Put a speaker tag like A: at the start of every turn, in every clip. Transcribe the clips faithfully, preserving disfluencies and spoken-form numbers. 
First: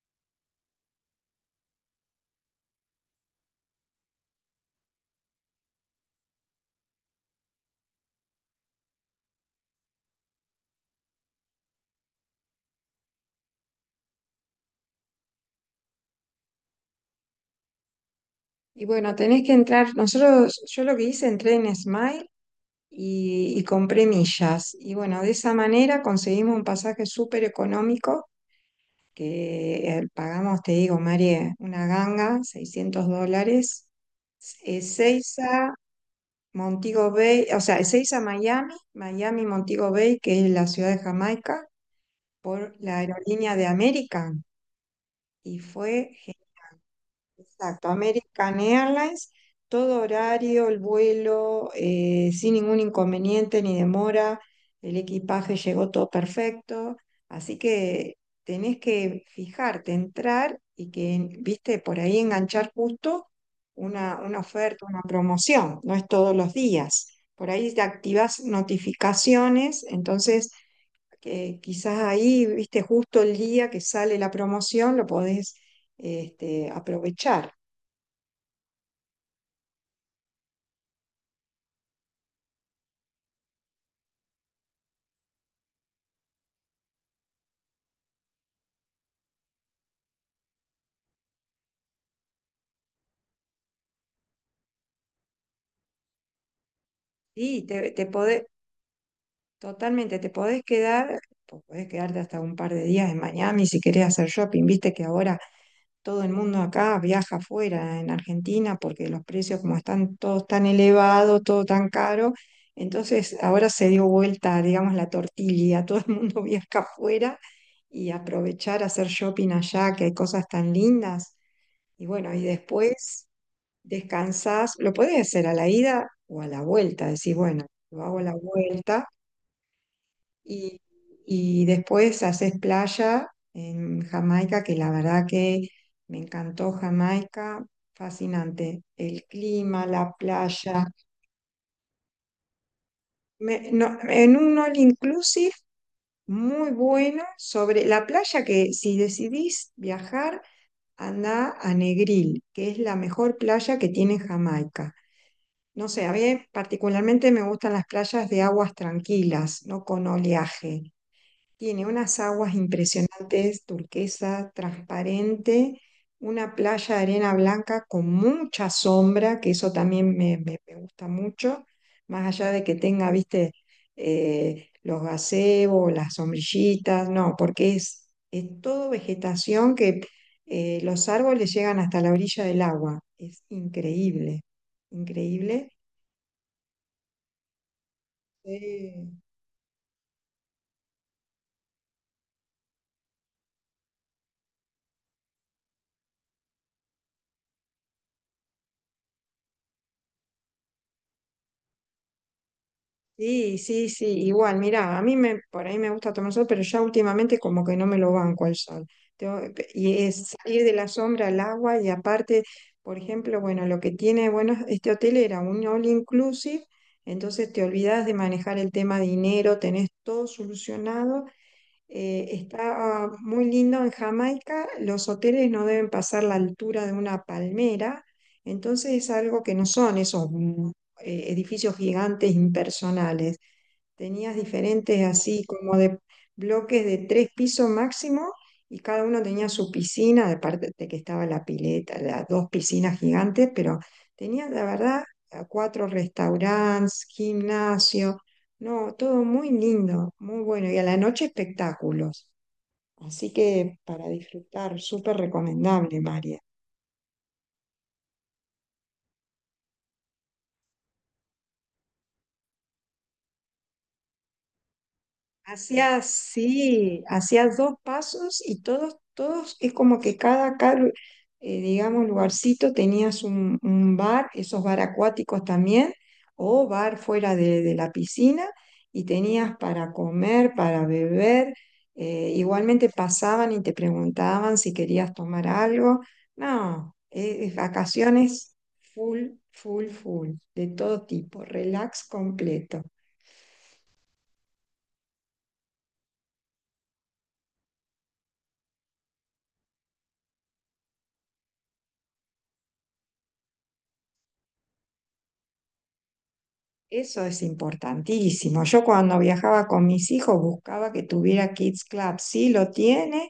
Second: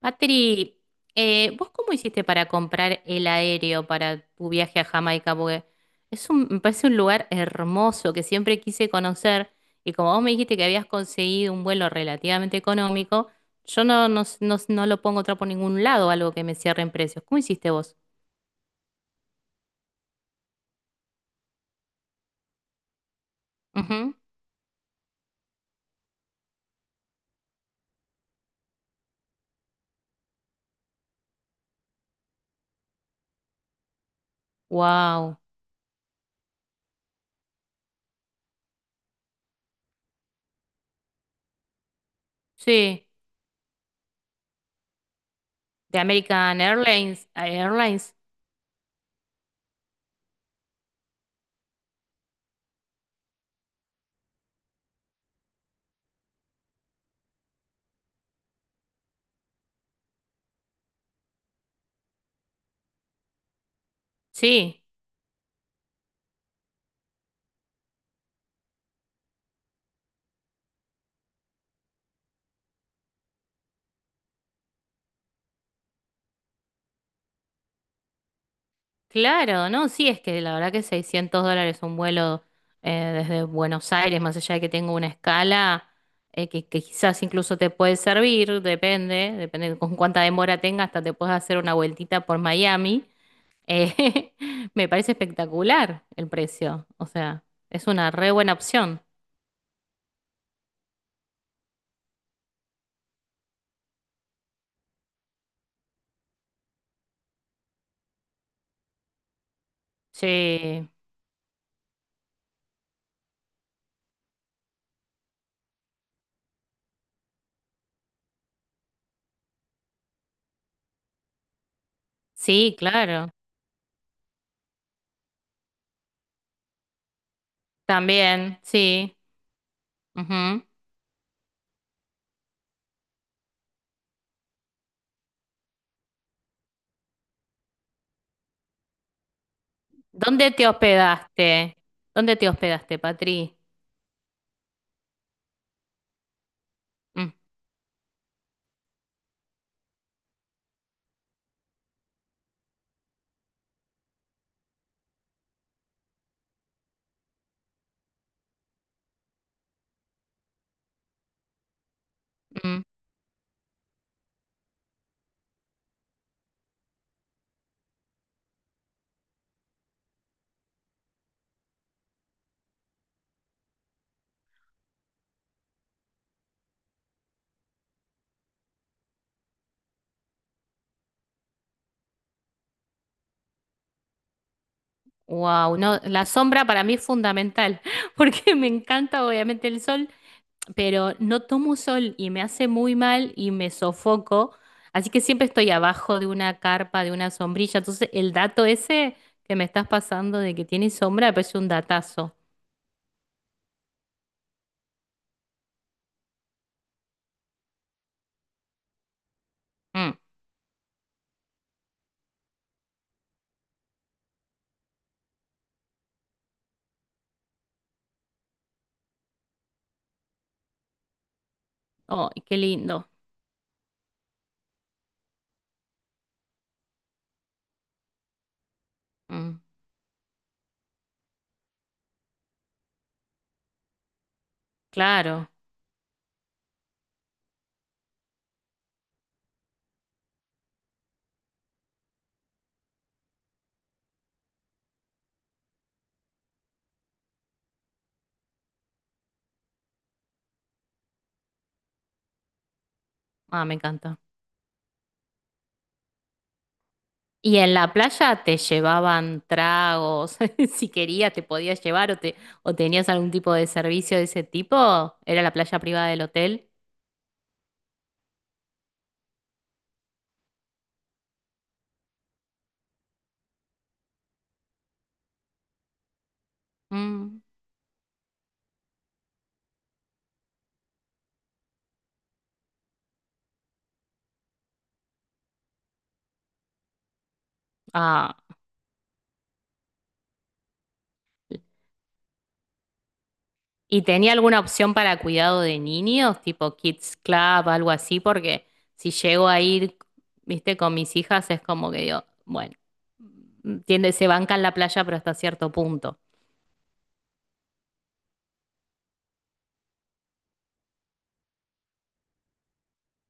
A: Patri, eh, ¿vos cómo hiciste para comprar el aéreo para tu viaje a Jamaica? Porque es un, me parece un lugar hermoso que siempre quise conocer y como vos me dijiste que habías conseguido un vuelo relativamente económico, yo no, no, s- no s- no lo pongo otra por ningún lado, algo que me cierre en precios. ¿Cómo hiciste vos?
B: Y bueno, tenés que entrar, nosotros, yo lo que hice, entré en Smile y, y compré millas. Y bueno, de esa manera conseguimos un pasaje súper económico, que eh, pagamos, te digo, María, una ganga, seiscientos dólares, eh,
A: Wow,
B: Ezeiza, Montego Bay, o sea, Ezeiza, Miami, Miami, Montego Bay, que es la ciudad de Jamaica, por la
A: sí,
B: aerolínea de American. Y
A: de
B: fue.
A: American Airlines,
B: Exacto,
A: Airlines,
B: American Airlines, todo horario, el vuelo, eh, sin ningún inconveniente ni demora, el equipaje llegó todo perfecto, así que tenés que fijarte, entrar y que, viste, por ahí enganchar justo una, una
A: sí.
B: oferta, una promoción, no es todos los días. Por ahí te activas notificaciones, entonces que quizás ahí, viste, justo el día que sale la promoción lo podés este, aprovechar.
A: Claro, no, sí, es que la verdad que seiscientos dólares un vuelo eh, desde Buenos Aires, más allá de que tenga una escala eh, que, que quizás incluso te puede servir, depende, depende de con cuánta demora tenga, hasta te puedes hacer una vueltita por Miami. Eh, Me parece espectacular el precio, o sea,
B: Sí,
A: es
B: te, te
A: una re
B: podés,
A: buena opción.
B: totalmente, te podés quedar, po- podés quedarte hasta un par de días en Miami si querés hacer shopping. Viste que ahora todo el mundo acá viaja afuera en Argentina porque los precios como están todos tan
A: Sí,
B: elevados, todo tan caro. Entonces ahora se dio vuelta, digamos, la tortilla, todo el mundo viaja afuera y aprovechar hacer shopping allá, que hay cosas tan lindas. Y bueno, y
A: sí,
B: después
A: claro,
B: descansás, lo podés hacer a la ida o a la vuelta, decís, bueno, lo hago a la
A: también,
B: vuelta.
A: sí. Ujú.
B: Y, y después haces playa en Jamaica, que la verdad que me encantó Jamaica, fascinante. El clima, la
A: ¿Dónde te
B: playa.
A: hospedaste? ¿Dónde te hospedaste, Patri?
B: Me- no, en un all inclusive muy bueno
A: Mm,
B: sobre la playa. Que si decidís viajar, anda a Negril, que es la mejor playa que tiene Jamaica. No sé, a mí particularmente me gustan las playas de aguas tranquilas, no con oleaje. Tiene unas aguas
A: mm.
B: impresionantes, turquesa, transparente, una playa de arena blanca con mucha sombra, que eso también me, me- me gusta mucho, más allá de que tenga, viste, eh, los gazebos, las sombrillitas, no, porque es, es todo vegetación que eh, los árboles llegan hasta la orilla del agua. Es increíble, increíble.
A: Wow, no, la sombra para mí es fundamental, porque me
B: Sí.
A: encanta obviamente el sol, pero no tomo sol y me hace muy mal y me sofoco, así que siempre estoy abajo de una carpa, de una sombrilla, entonces el dato ese que me estás pasando de que tiene sombra me parece un datazo.
B: Sí, sí, sí, igual, mirá, a mí me, por ahí me gusta tomar sol, pero ya últimamente como que no me lo banco al sol. Tengo- y
A: Mm.
B: es salir de la sombra al agua y aparte, por ejemplo, bueno, lo que tiene, bueno, este hotel era un all inclusive, entonces te olvidas de manejar el tema dinero, tenés todo solucionado. Eh,
A: Oh, qué
B: está
A: lindo.
B: ah, muy lindo en Jamaica, los hoteles no deben pasar la altura de una palmera, entonces es algo que
A: Mm,
B: no son esos... mm, eh, edificios gigantes impersonales. Tenías diferentes así
A: claro,
B: como de bloques de tres pisos máximo y cada uno tenía su piscina, aparte de que estaba la pileta, las dos piscinas gigantes, pero tenía la verdad a cuatro restaurantes, gimnasio, no, todo muy lindo, muy bueno y a la noche espectáculos. Así
A: ah, me
B: que para
A: encanta.
B: disfrutar, súper recomendable, María.
A: Y en la playa te llevaban tragos, si querías te podías llevar o te o tenías algún tipo de servicio de ese tipo, era la playa
B: Hacía
A: privada del hotel.
B: así, hacía dos pasos y todos, todos, es como que cada, cada eh, digamos, lugarcito tenías un, un bar, esos bar acuáticos también, o bar fuera
A: Mm,
B: de, de la piscina, y tenías para comer, para beber. Eh, igualmente pasaban y te preguntaban si querías tomar algo. No, eh, es
A: ah.
B: vacaciones full, full, full, de todo tipo, relax completo.
A: ¿Y tenía alguna opción para cuidado de niños, tipo Kids Club, algo así? Porque si llego a ir, viste, con mis hijas es como que digo, bueno, mm, tiende, se banca en la playa, pero hasta cierto punto.
B: Eso es importantísimo. Yo cuando viajaba con mis hijos buscaba que tuviera Kids Club. Sí lo tiene,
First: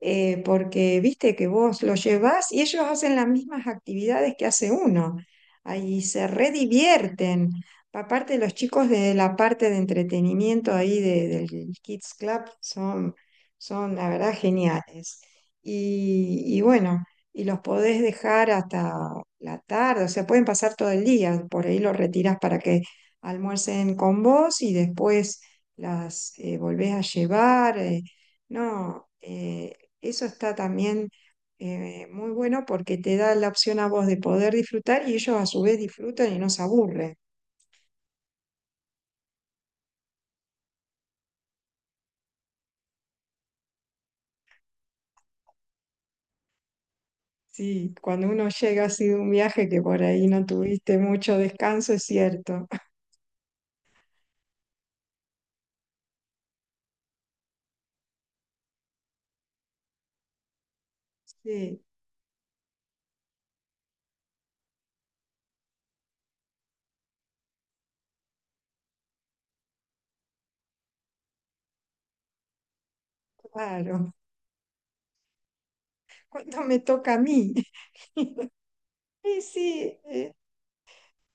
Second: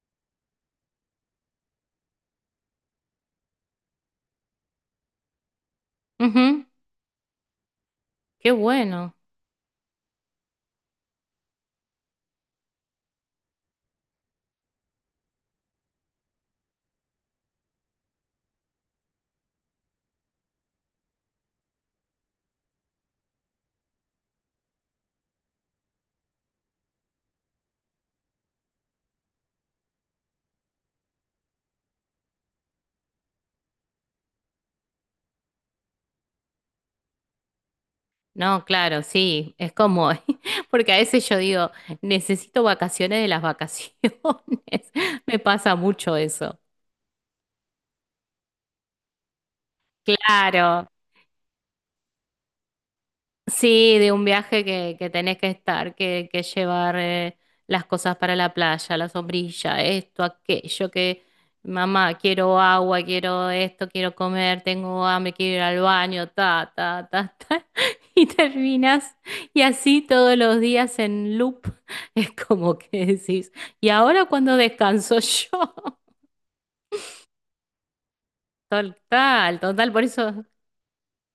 B: eh, porque viste que vos lo llevas y ellos hacen las mismas actividades que hace uno. Ahí se
A: Ujú,
B: redivierten. Aparte,
A: qué
B: los chicos de
A: bueno.
B: la parte de entretenimiento ahí de- del Kids Club son, son, la verdad, geniales. Y, y bueno, y los podés dejar hasta la tarde, o sea, pueden pasar todo el día. Por ahí los retirás para que almuercen con vos y después las eh, volvés a llevar. Eh, no, eh, Eso está también eh, muy bueno porque te da la opción a vos de poder disfrutar y ellos a su vez disfrutan y no se aburren.
A: No, claro, sí, es como, porque a veces yo digo, necesito vacaciones de las vacaciones, me pasa mucho eso.
B: Sí, cuando uno llega así de un viaje que por ahí no
A: Claro,
B: tuviste mucho descanso, es cierto.
A: sí, de un viaje que, que tenés que estar, que, que llevar eh, las cosas para la playa, la sombrilla, esto, aquello, que
B: Sí,
A: mamá, quiero agua, quiero esto, quiero comer, tengo hambre, quiero ir al baño, ta, ta, ta, ta. Y terminas, y así todos los días en loop, es como que decís, ¿y
B: claro.
A: ahora cuando descanso yo?
B: Cuando me toca a mí. Sí,
A: Total, total,
B: sí,
A: por
B: eh,
A: eso,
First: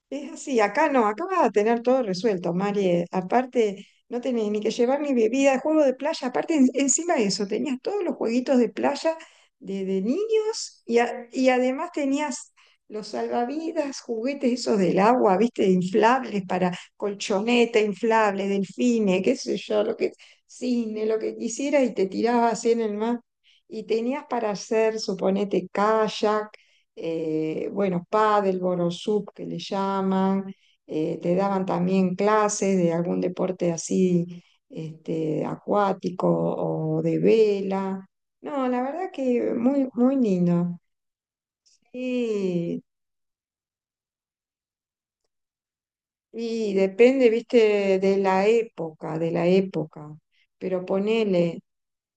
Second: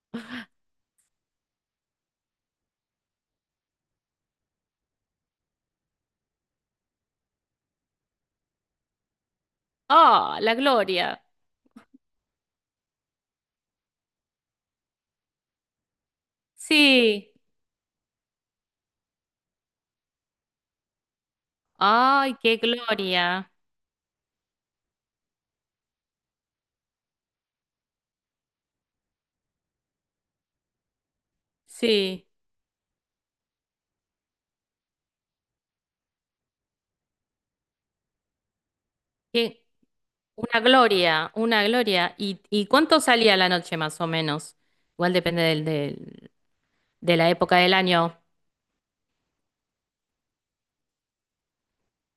B: Es así, acá no, acá vas a tener todo resuelto, Mari. Eh, Aparte, no tenés ni que llevar ni bebida, juego de playa. Aparte, en- encima de eso, tenías todos los jueguitos de playa de, de
A: ¡ah, la
B: niños y,
A: gloria!
B: a- y además tenías los salvavidas, juguetes esos del agua, viste, inflables para
A: Sí,
B: colchoneta, inflable, delfines, qué sé yo, lo que, cine, lo que quisieras y te
A: ¡ay,
B: tirabas
A: qué
B: así en el mar.
A: gloria!
B: Y tenías para hacer, suponete, kayak, eh, bueno, pádel, borosub que le llaman, eh, te daban también
A: Sí,
B: clases de algún deporte así este, acuático o de vela. No, la verdad que
A: qué,
B: muy, muy
A: una
B: lindo.
A: gloria, una gloria. ¿Y, y
B: Y,
A: cuánto salía la noche más o menos? Igual depende del, del,
B: y
A: de
B: depende,
A: la época del
B: viste, de
A: año.
B: la época, de la época. Pero ponele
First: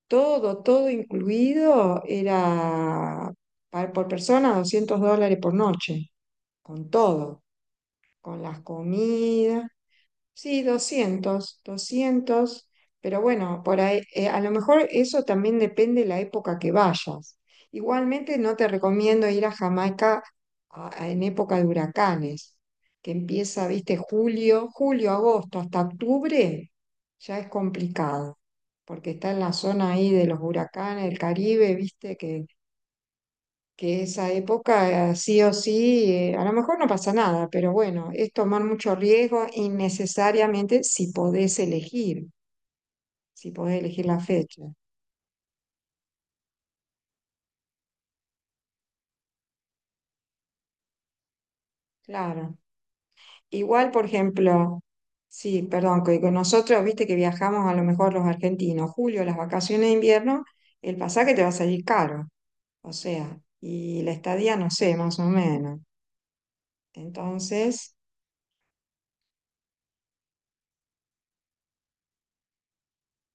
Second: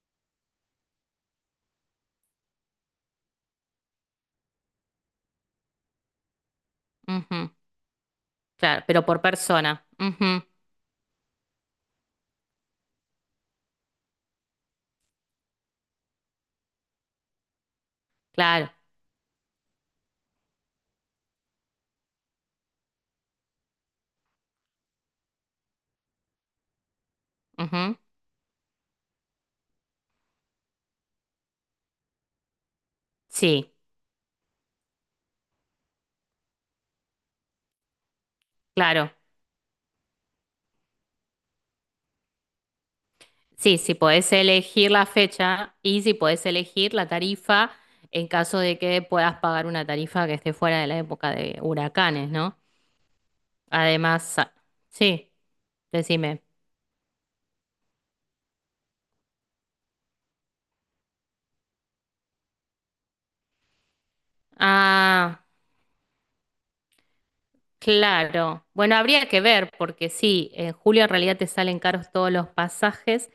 B: todo, todo incluido, era pa- por persona doscientos dólares por noche, con todo,
A: Ujú,
B: con las
A: claro, pero por
B: comidas.
A: persona. Ujú,
B: Sí, doscientos, doscientos, pero bueno, por ahí, eh, a lo mejor eso también depende de la época que vayas. Igualmente no te
A: claro.
B: recomiendo ir a Jamaica a- a- en época de huracanes, que empieza, viste, julio, julio, agosto, hasta octubre, ya es
A: Ujú,
B: complicado, porque está en la zona ahí de los huracanes, del Caribe, viste, que
A: sí,
B: que esa época eh, sí o sí, eh, a lo mejor no pasa nada, pero bueno, es tomar mucho
A: claro.
B: riesgo innecesariamente si podés elegir, si podés
A: Sí, si
B: elegir la
A: podés
B: fecha,
A: elegir la fecha y si podés elegir la tarifa en caso de que puedas pagar una tarifa que esté fuera de la época de huracanes,
B: claro.
A: ¿no?
B: Igual, por
A: Además, sa-
B: ejemplo,
A: sí,
B: sí, perdón, que con
A: decime.
B: nosotros, viste que viajamos a lo mejor los argentinos, julio, las vacaciones de invierno, el pasaje te va a salir caro, o sea, y la estadía, no sé, más o
A: Ah.
B: menos. Entonces,
A: Claro, bueno, habría que ver, porque sí, en julio en realidad te salen caros todos los pasajes,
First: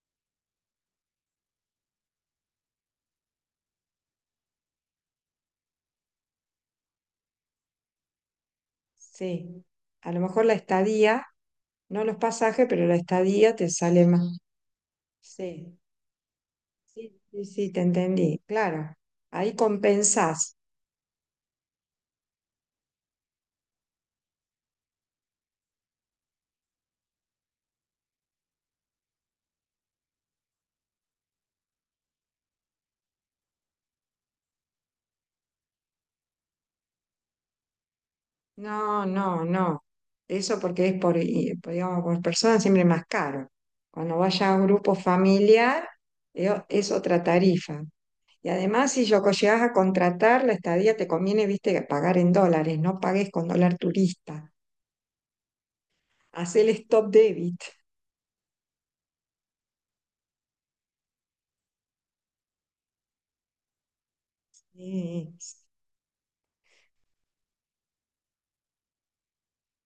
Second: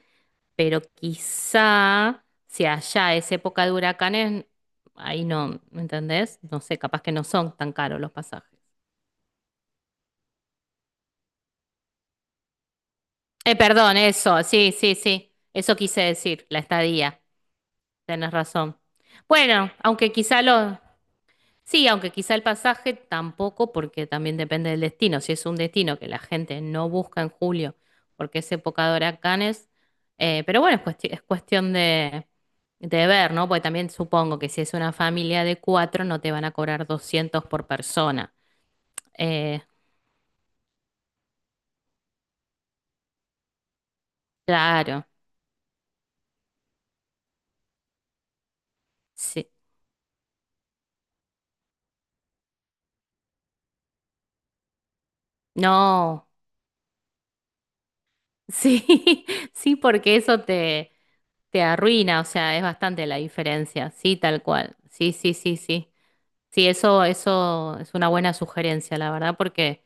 A: pero quizá si allá es época de huracanes, ahí no, ¿me entendés? No sé, capaz que no son tan caros los pasajes.
B: sí, a lo mejor la estadía... No los pasajes, pero la estadía
A: Eh,
B: te
A: perdón,
B: sale más.
A: eso, sí, sí, sí, eso
B: Sí,
A: quise decir, la
B: sí,
A: estadía,
B: sí, sí, te
A: tenés
B: entendí,
A: razón.
B: claro. Ahí
A: Bueno, aunque quizá
B: compensás.
A: los, sí, aunque quizá el pasaje tampoco, porque también depende del destino. Si es un destino que la gente no busca en julio, porque es época de huracanes, eh, pero bueno, es, cuesti- es cuestión de, de ver, ¿no? Porque también supongo que si es una familia de cuatro, no te van a cobrar doscientos por persona.
B: No, no,
A: Eh,
B: no. Eso porque es por, y- por, digamos, por persona siempre más caro. Cuando vaya a un grupo
A: claro,
B: familiar, eh, es otra tarifa. Y además, si yo co-
A: sí.
B: llegas a contratar la estadía, te conviene, viste, pagar en dólares, no pagues con dólar turista.
A: No,
B: Haz el stop debit.
A: sí, sí, porque eso te, te arruina, o sea, es bastante la diferencia. Sí, tal cual. Sí,
B: Sí.
A: sí, sí, sí. Sí, eso, eso es una buena sugerencia, la verdad, porque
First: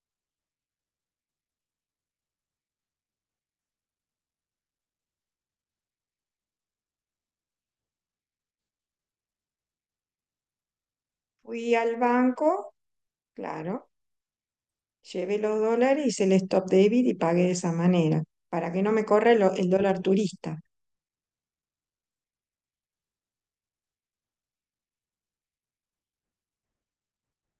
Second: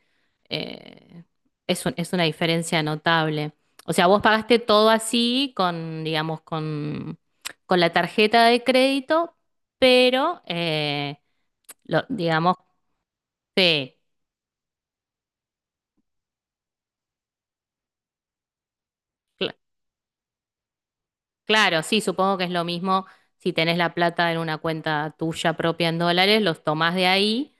A: eh, es un, es una diferencia notable. O sea, vos pagaste todo así con, digamos, con, con la tarjeta de crédito, pero, eh,
B: Fui al
A: lo, digamos,
B: banco, claro.
A: sí,
B: Llevé los dólares, hice el stop debit y pagué de esa manera, para que no me corra
A: cl-
B: lo- el dólar turista.
A: claro, sí, supongo que es lo mismo si tenés la plata en una cuenta tuya propia en dólares, los tomás de ahí.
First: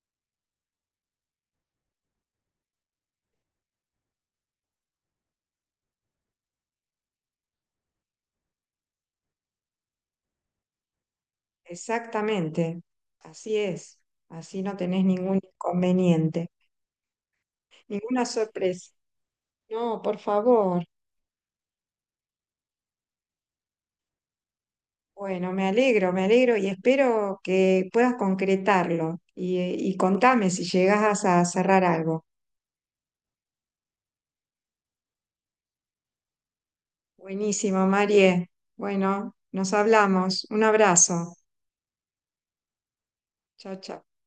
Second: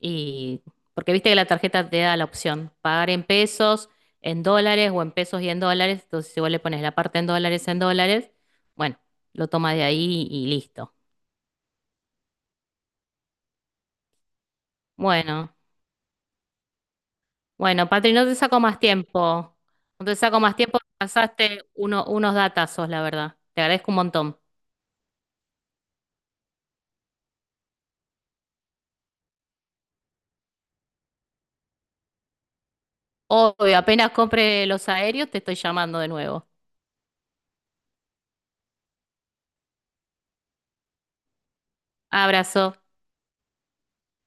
A: Y porque viste que la tarjeta te da la opción, pagar en pesos, en dólares o en pesos y en dólares. Entonces, si vos le pones la parte en dólares, en dólares, bueno, lo toma de ahí y listo.
B: Exactamente, así es, así no tenés ningún
A: Bueno,
B: inconveniente,
A: bueno, Patri,
B: ninguna
A: no te saco más
B: sorpresa.
A: tiempo.
B: No,
A: No te
B: por
A: saco más tiempo,
B: favor.
A: pasaste uno- unos datazos, la verdad. Te agradezco un montón.
B: Bueno, me alegro, me alegro y espero que puedas concretarlo y, eh, y contame si llegas a cerrar algo.
A: Obvio, apenas compre los aéreos, te estoy llamando de nuevo.
B: Buenísimo, Marie. Bueno, nos hablamos. Un abrazo.
A: Abrazo.
B: Chao, chao.